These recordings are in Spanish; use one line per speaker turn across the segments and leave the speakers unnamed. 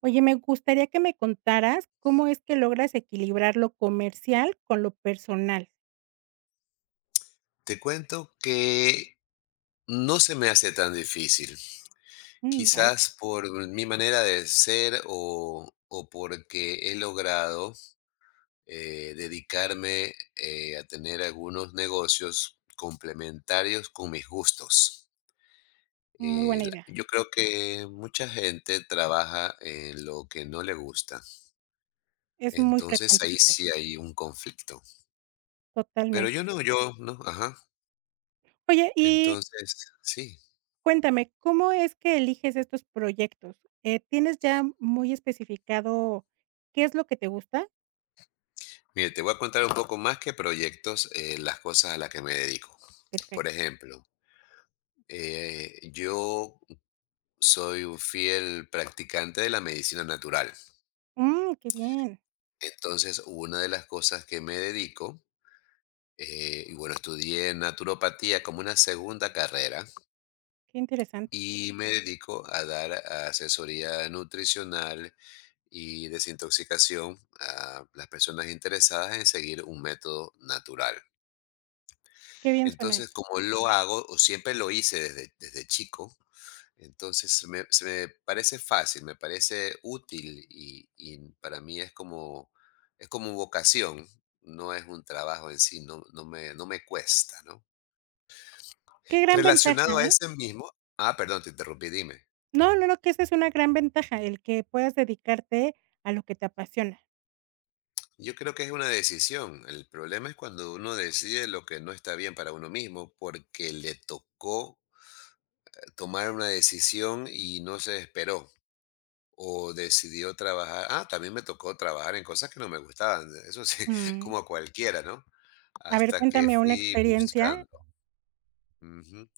Oye, me gustaría que me contaras cómo es que logras equilibrar lo comercial con lo personal.
Te cuento que no se me hace tan difícil,
Mm, vaya,
quizás por mi manera de ser o porque he logrado dedicarme a tener algunos negocios complementarios con mis gustos.
muy buena idea.
Yo creo que mucha gente trabaja en lo que no le gusta,
Es muy
entonces
frecuente
ahí
que pase,
sí hay un conflicto, pero
totalmente.
yo no, yo no, ajá,
Oye, y
entonces sí.
cuéntame, ¿cómo es que eliges estos proyectos? ¿Tienes ya muy especificado qué es lo que te gusta?
Mire, te voy a contar un poco más que proyectos, las cosas a las que me dedico. Por
Perfecto.
ejemplo, yo soy un fiel practicante de la medicina natural.
Mm, qué bien,
Entonces, una de las cosas que me dedico, y bueno, estudié naturopatía como una segunda carrera
qué interesante,
y me dedico a dar asesoría nutricional y desintoxicación a las personas interesadas en seguir un método natural.
qué bien suena eso.
Entonces, como lo hago, o siempre lo hice desde, chico, entonces se me parece fácil, me parece útil y para mí es como vocación, no es un trabajo en sí, no, no me cuesta, ¿no?
Qué gran ventaja,
Relacionado a
¿eh?
ese mismo, ah, perdón, te interrumpí, dime.
No, no, no, que esa es una gran ventaja, el que puedas dedicarte a lo que te apasiona.
Yo creo que es una decisión. El problema es cuando uno decide lo que no está bien para uno mismo porque le tocó tomar una decisión y no se esperó. O decidió trabajar también me tocó trabajar en cosas que no me gustaban, eso sí,
Mm,
como a cualquiera, ¿no?
a ver,
Hasta que
cuéntame una
fui
experiencia.
buscando. Ujú.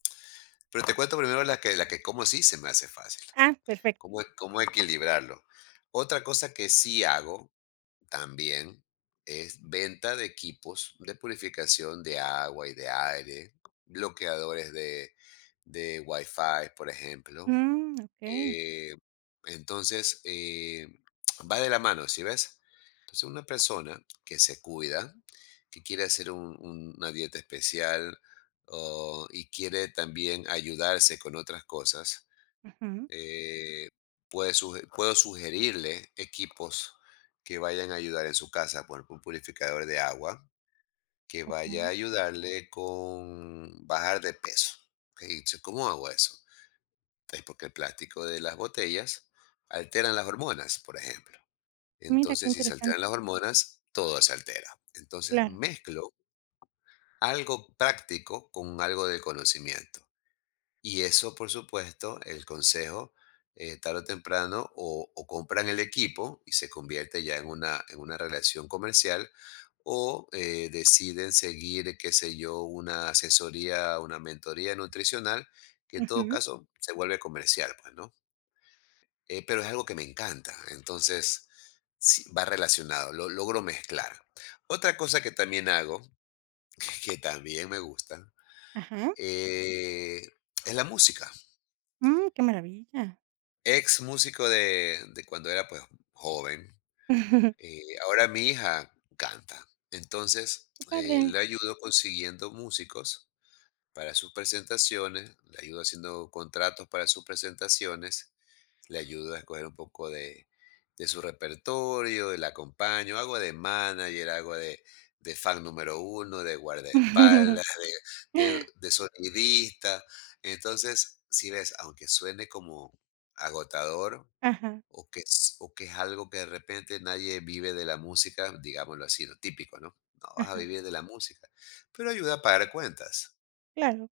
Pero te cuento primero la que cómo sí se me hace fácil,
Ah, perfecto.
cómo equilibrarlo. Otra cosa que sí hago también es venta de equipos de purificación de agua y de aire, bloqueadores de Wi-Fi, por ejemplo.
Mm, okey.
eh, entonces, va de la mano, ¿sí ves? Entonces, una persona que se cuida, que quiere hacer una dieta especial y quiere también ayudarse con otras cosas,
Ujú,
eh, puedo sugerirle equipos que vayan a ayudar en su casa, por ejemplo, un purificador de agua, que vaya a
okey.
ayudarle con bajar de peso. Ok, dice, ¿cómo hago eso? Es porque el plástico de las botellas alteran las hormonas, por ejemplo.
Mira, qué
Entonces, si se
interesante.
alteran las hormonas, todo se altera. Entonces,
Claro.
mezclo algo práctico con algo de conocimiento. Y eso, por supuesto, el consejo, tarde o temprano, o compran el equipo y se convierte ya en una, relación comercial, o deciden seguir, qué sé yo, una asesoría, una mentoría nutricional, que en todo
Ujú.
caso se vuelve comercial, pues, ¿no? Pero es algo que me encanta. Entonces, sí, va relacionado, lo logro mezclar. Otra cosa que también hago, que también me gusta,
Ajá.
eh, es la música.
Mm, qué maravilla.
Ex músico de, cuando era pues joven. Ahora mi hija canta. Entonces,
Qué padre.
le ayudo consiguiendo músicos para sus presentaciones, le ayudo haciendo contratos para sus presentaciones, le ayudo a escoger un poco de, su repertorio, y la acompaño, hago de manager, hago de fan número uno, de guardaespaldas, de sonidista. Entonces, si ves, aunque suene como agotador
Ajá,
o que es algo que de repente nadie vive de la música, digámoslo así, lo típico, ¿no? No vas a
ajá.
vivir de la música, pero ayuda a pagar cuentas.
Claro,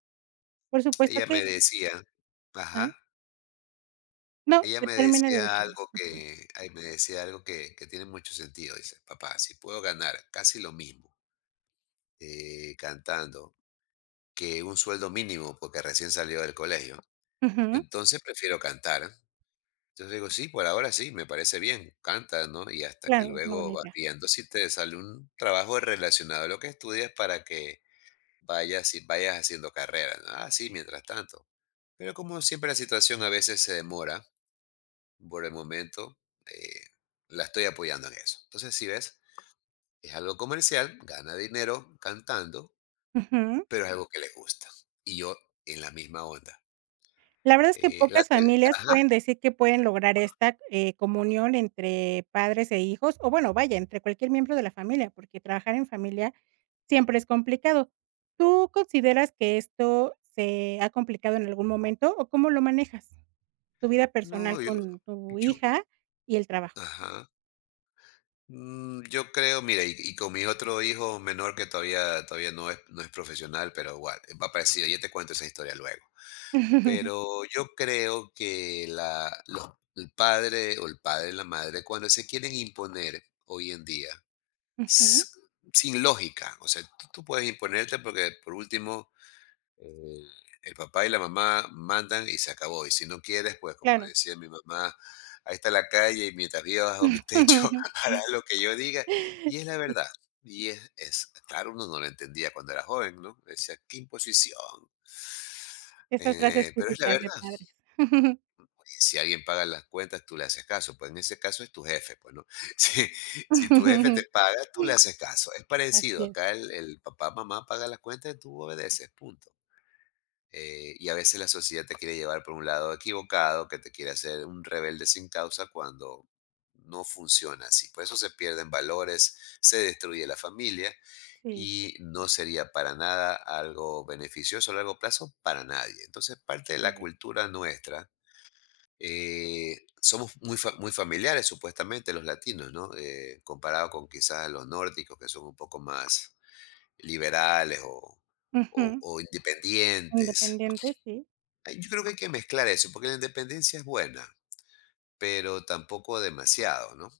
por supuesto
Ella
que
me decía,
ajá.
ajá,
No,
Ella me
termina de
decía
decirme.
algo
Ujú.
que me decía algo que tiene mucho sentido. Dice: "Papá, si puedo ganar casi lo mismo, cantando que un sueldo mínimo, porque recién salió del colegio,
Ujú.
entonces prefiero cantar". Entonces digo: "Sí, por ahora sí, me parece bien, canta, ¿no? Y hasta que
Claro, es una
luego
buena
vas
idea.
viendo si te sale un trabajo relacionado a lo que estudias para que vayas y vayas haciendo carrera, ¿no? Ah, sí, mientras tanto". Pero como siempre la situación a veces se demora. Por el momento, eh, la estoy apoyando en eso. Entonces, si ves, es algo comercial, gana dinero cantando,
Ujú.
pero es, sí, algo que le gusta. Y yo en la misma onda.
La verdad es que
Eh, la
pocas
tele-
familias
ajá,
pueden decir que pueden lograr esta, comunión entre padres e hijos, o bueno, vaya, entre cualquier miembro de la familia, porque trabajar en familia siempre es complicado. ¿Tú consideras que esto se ha complicado en algún momento o cómo lo manejas? Tu vida personal
no, yo,
con tu
yo,
hija y el trabajo.
ajá. Yo creo, mira, y con mi otro hijo menor que todavía no es profesional, pero igual, va parecido, ya te cuento esa historia luego. Pero yo creo que el padre o el padre y la madre, cuando se quieren imponer hoy en día, s-
Ujú,
sin lógica. O sea, tú puedes imponerte porque por último eh, el papá y la mamá mandan y se acabó. Y si no quieres, pues como
claro.
decía mi mamá, ahí está la calle y mientras vivas bajo mi techo harás lo que yo diga. Y es la verdad. Y claro, uno no lo entendía cuando era joven, ¿no? Decía, qué imposición.
Esas frases
Pero es la
típicas de
verdad,
padres.
si alguien paga las cuentas, tú le haces caso. Pues en ese caso es tu jefe, pues, ¿no? Si, si tu jefe te paga, tú le haces caso. Es parecido.
Así es,
Acá el papá, mamá paga las cuentas, tú obedeces, punto. Y a veces la sociedad te quiere llevar por un lado equivocado, que te quiere hacer un rebelde sin causa cuando no funciona así. Por eso se pierden valores, se destruye la familia
sí,
y no sería para nada algo beneficioso a largo plazo para nadie. Entonces, parte de la
correcto.
cultura nuestra eh, somos muy, muy familiares, supuestamente, los latinos, ¿no? Comparado con quizás los nórdicos, que son un poco más liberales o, o-
Ujú.
o independientes.
Independiente, sí,
Ay, yo creo que hay que mezclar eso, porque la independencia es buena, pero tampoco demasiado, ¿no?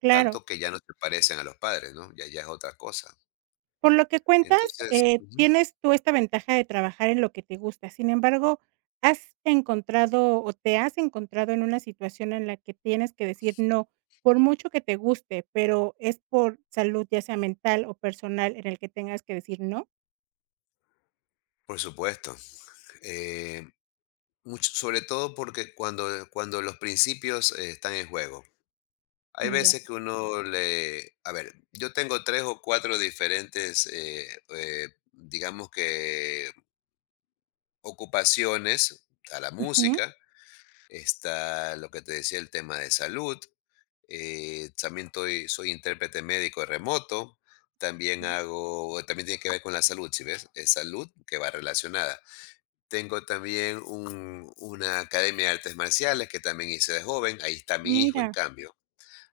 claro.
Tanto que ya no se parecen a los padres, ¿no? Ya, ya es otra cosa.
Por lo que cuentas,
Entonces, ujú,
tienes tú esta ventaja de trabajar en lo que te gusta. Sin embargo, ¿has encontrado o te has encontrado en una situación en la que tienes que decir no, por mucho que te guste, pero es por salud, ya sea mental o personal, en el que tengas que decir no?
por supuesto, eh, sobre todo porque cuando los principios están en juego, hay
Mm, ya.
veces que a ver, yo tengo 3 o 4 diferentes, digamos que ocupaciones, está la
Ujú,
música, está lo que te decía, el tema de salud, también estoy soy intérprete médico remoto, también
okey.
hago también tiene que ver con la salud, ¿sí ves? Es salud que va relacionada. Tengo también un una academia de artes marciales que también hice de joven, ahí está mi hijo, en
Mira,
cambio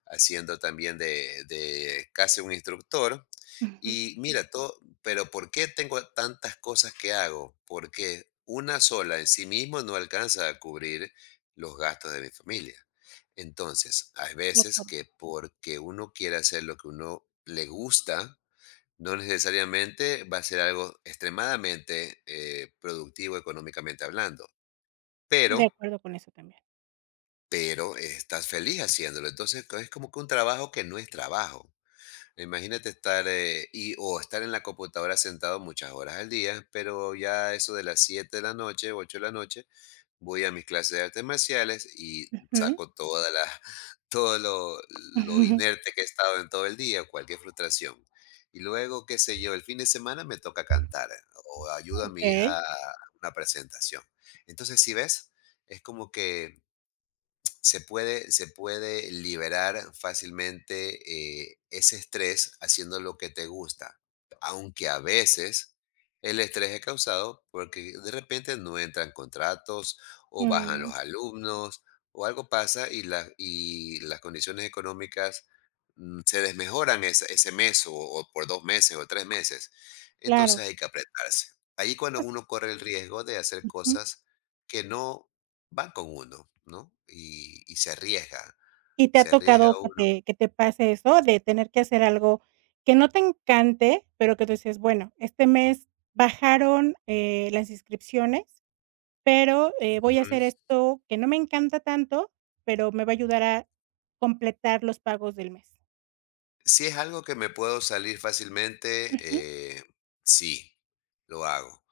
haciendo también de, casi un instructor.
ujú,
Y mira, todo, pero ¿por qué tengo tantas cosas que hago? Porque una sola en sí mismo no alcanza a cubrir los gastos de mi familia. Entonces, hay
de
veces
acuerdo,
que porque uno quiere hacer lo que uno le gusta, no necesariamente va a ser algo extremadamente productivo económicamente hablando,
de
pero,
acuerdo con eso también.
pero estás feliz haciéndolo. Entonces, es como que un trabajo que no es trabajo. Imagínate estar y o estar en la computadora sentado muchas horas al día, pero ya eso de las 7 de la noche, 8 de la noche, voy a mis clases de artes marciales y
Ujú.
saco toda la, todo lo inerte que he estado en todo el día, cualquier frustración. Y luego, qué sé yo, el fin de semana me toca cantar o ayudo a mi
Okey,
hija a una presentación. Entonces, si ves, es como que se puede liberar fácilmente ese estrés haciendo lo que te gusta, aunque a veces el estrés es causado porque de repente no entran contratos o bajan los
mm,
alumnos o algo pasa y las condiciones económicas se desmejoran ese mes o por 2 meses o 3 meses. Entonces
claro.
hay que apretarse. Ahí cuando
Pues
uno corre el riesgo de hacer
ujú.
cosas que no van con uno, ¿no? Y
¿Y te ha
se arriesga
tocado que
uno.
te pase eso, de tener que hacer algo que no te encante, pero que tú dices: "Bueno, este mes bajaron, las inscripciones, pero, voy a hacer
Ujú.
esto que no me encanta tanto, pero me va a ayudar a completar los pagos del mes"?
Si es algo que me puedo salir fácilmente,
Ujú,
eh, sí, lo hago.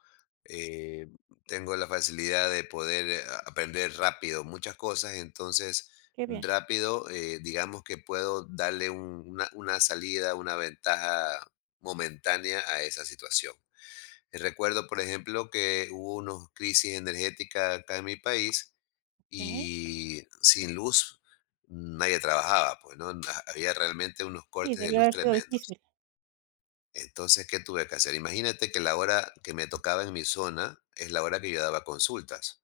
eh, tengo la facilidad de poder aprender rápido muchas cosas, entonces
qué bien,
rápido, digamos que puedo darle una salida, una ventaja momentánea a esa situación. Recuerdo, por ejemplo, que hubo una crisis energética acá en mi país
okey.
y sin luz nadie trabajaba, pues, ¿no? Había realmente unos
Sí,
cortes de
debió
luz
haber sido
tremendos.
difícil.
Entonces, ¿qué tuve que hacer? Imagínate que la hora que me tocaba en mi zona es la hora que yo daba consultas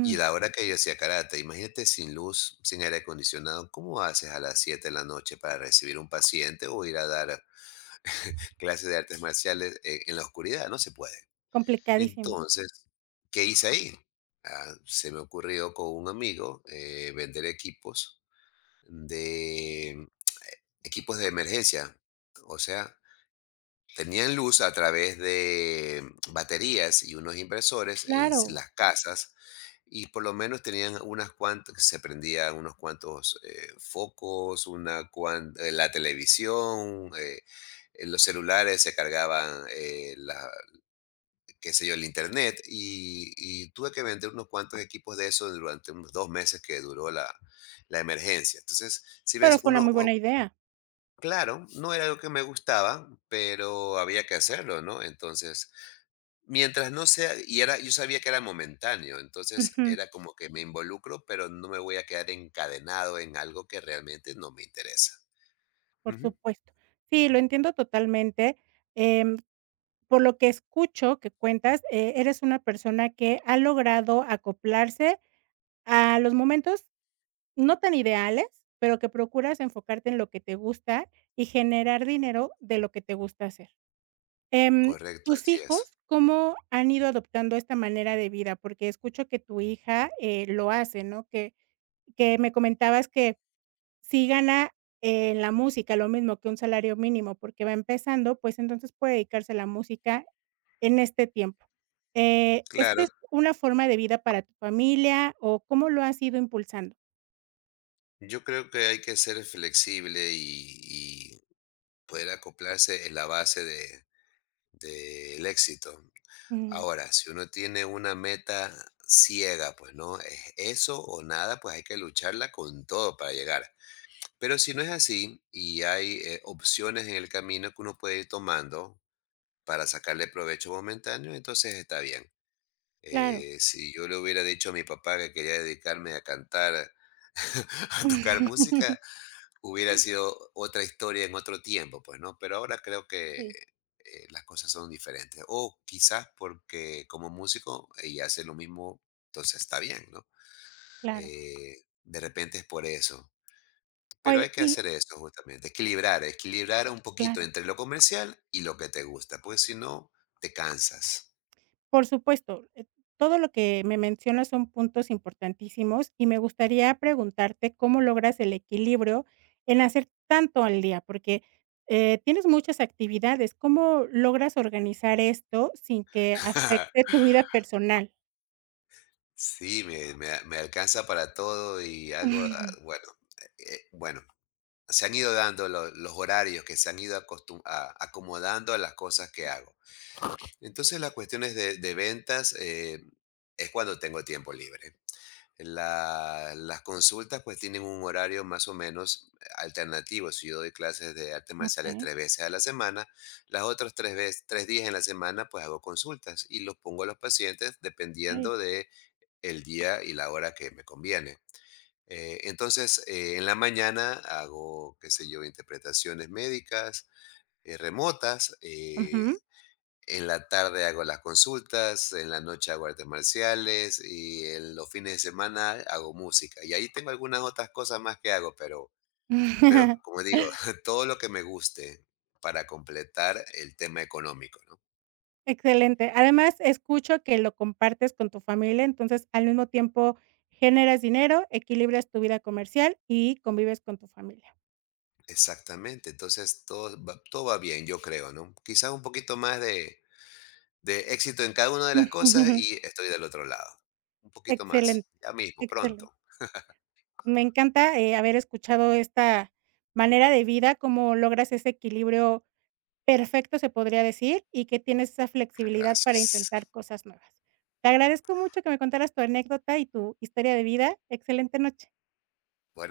y la hora que yo hacía karate. Imagínate sin luz, sin aire acondicionado, ¿cómo haces a las 7 de la noche para recibir un paciente o ir a dar clases de artes marciales en la oscuridad? No se puede.
complicadísimo.
Entonces, ¿qué hice ahí? Ah, se me ocurrió con un amigo vender de eh, equipos de emergencia, o sea, tenían luz a través de baterías y unos inversores en s
Claro,
las casas, y por lo menos tenían unas cuantas se prendían unos cuantos, focos, una cuan la televisión, los celulares se cargaban, la qué sé yo, el Internet, y tuve que vender unos cuantos equipos de eso durante unos 2 meses que duró la emergencia. Entonces, si
pero
ves,
fue una
uno
muy buena idea.
Claro, no era algo que me gustaba, pero había que hacerlo, ¿no? Entonces, mientras no sea, y era, yo sabía que era momentáneo, entonces
Ujú,
era como que me involucro, pero no me voy a quedar encadenado en algo que realmente no me interesa.
por
Ujú.
supuesto. Sí, lo entiendo totalmente. em Por lo que escucho que cuentas, eres una persona que ha logrado acoplarse a los momentos no tan ideales, pero que procuras enfocarte en lo que te gusta y generar dinero de lo que te gusta hacer. Em,
Correcto,
¿Tus
así es.
hijos cómo han ido adoptando esta manera de vida? Porque escucho que tu hija, lo hace, ¿no? Que me comentabas que si gana en la música lo mismo que un salario mínimo, porque va empezando, pues, entonces puede dedicarse a la música en este tiempo. ¿Esto
Claro,
es una forma de vida para tu familia o cómo lo has ido impulsando?
yo creo que hay que ser flexible y poder acoplarse en la base del éxito.
Ujú,
Ahora, si uno tiene una meta ciega, pues no, es eso o nada, pues hay que lucharla con todo para llegar. Pero si no es así y hay opciones en el camino que uno puede ir tomando para sacarle provecho momentáneo, entonces está bien.
claro.
Si yo le hubiera dicho a mi papá que quería dedicarme a cantar, a tocar música. Hubiera sido otra historia en otro tiempo, pues, ¿no? Pero ahora creo que
Sí,
las cosas son diferentes. O quizás porque como músico ella hace lo mismo, entonces está bien, ¿no?
claro.
De repente es por eso. Pero hay
Oye,
que
y
hacer eso justamente, equilibrar, equilibrar un poquito
claro.
entre lo comercial y lo que te gusta, porque si no, te cansas.
Por supuesto, todo lo que me mencionas son puntos importantísimos y me gustaría preguntarte cómo logras el equilibrio en hacer tanto al día, porque, tienes muchas actividades, ¿cómo logras organizar esto sin que afecte tu vida personal?
Sí, me, me alcanza para todo y hago, ah, bueno, bueno. Se han ido dando los horarios que se han ido acomodando a las cosas que hago. Entonces las cuestiones de, ventas es cuando tengo tiempo libre. Las consultas pues tienen un horario más o menos alternativo. Si yo doy clases de artes marciales
Okey,
3 veces a la semana, las otras tres días en la semana pues hago consultas y los pongo a los pacientes
okey.
dependiendo de el día y la hora que me conviene. Entonces, en la mañana hago, qué sé yo, interpretaciones médicas remotas.
Ujú.
En la tarde hago las consultas, en la noche hago artes marciales y en los fines de semana hago música. Y ahí tengo algunas otras cosas más que hago, pero, como digo, todo lo que me guste para completar el tema económico, ¿no?
Excelente. Además, escucho que lo compartes con tu familia, entonces, al mismo tiempo generas dinero, equilibras tu vida comercial y convives con tu familia.
Exactamente, entonces todo va, bien, yo creo, ¿no? Quizás un poquito más de éxito en cada una de las cosas y estoy del otro lado. Un poquito más,
Excelente,
ya mismo,
excelente.
pronto.
Me encanta, haber escuchado esta manera de vida, cómo logras ese equilibrio perfecto, se podría decir, y que tienes esa flexibilidad para
Gracias.
intentar cosas nuevas. Te agradezco mucho que me contaras tu anécdota y tu historia de vida. Excelente noche.
Bueno.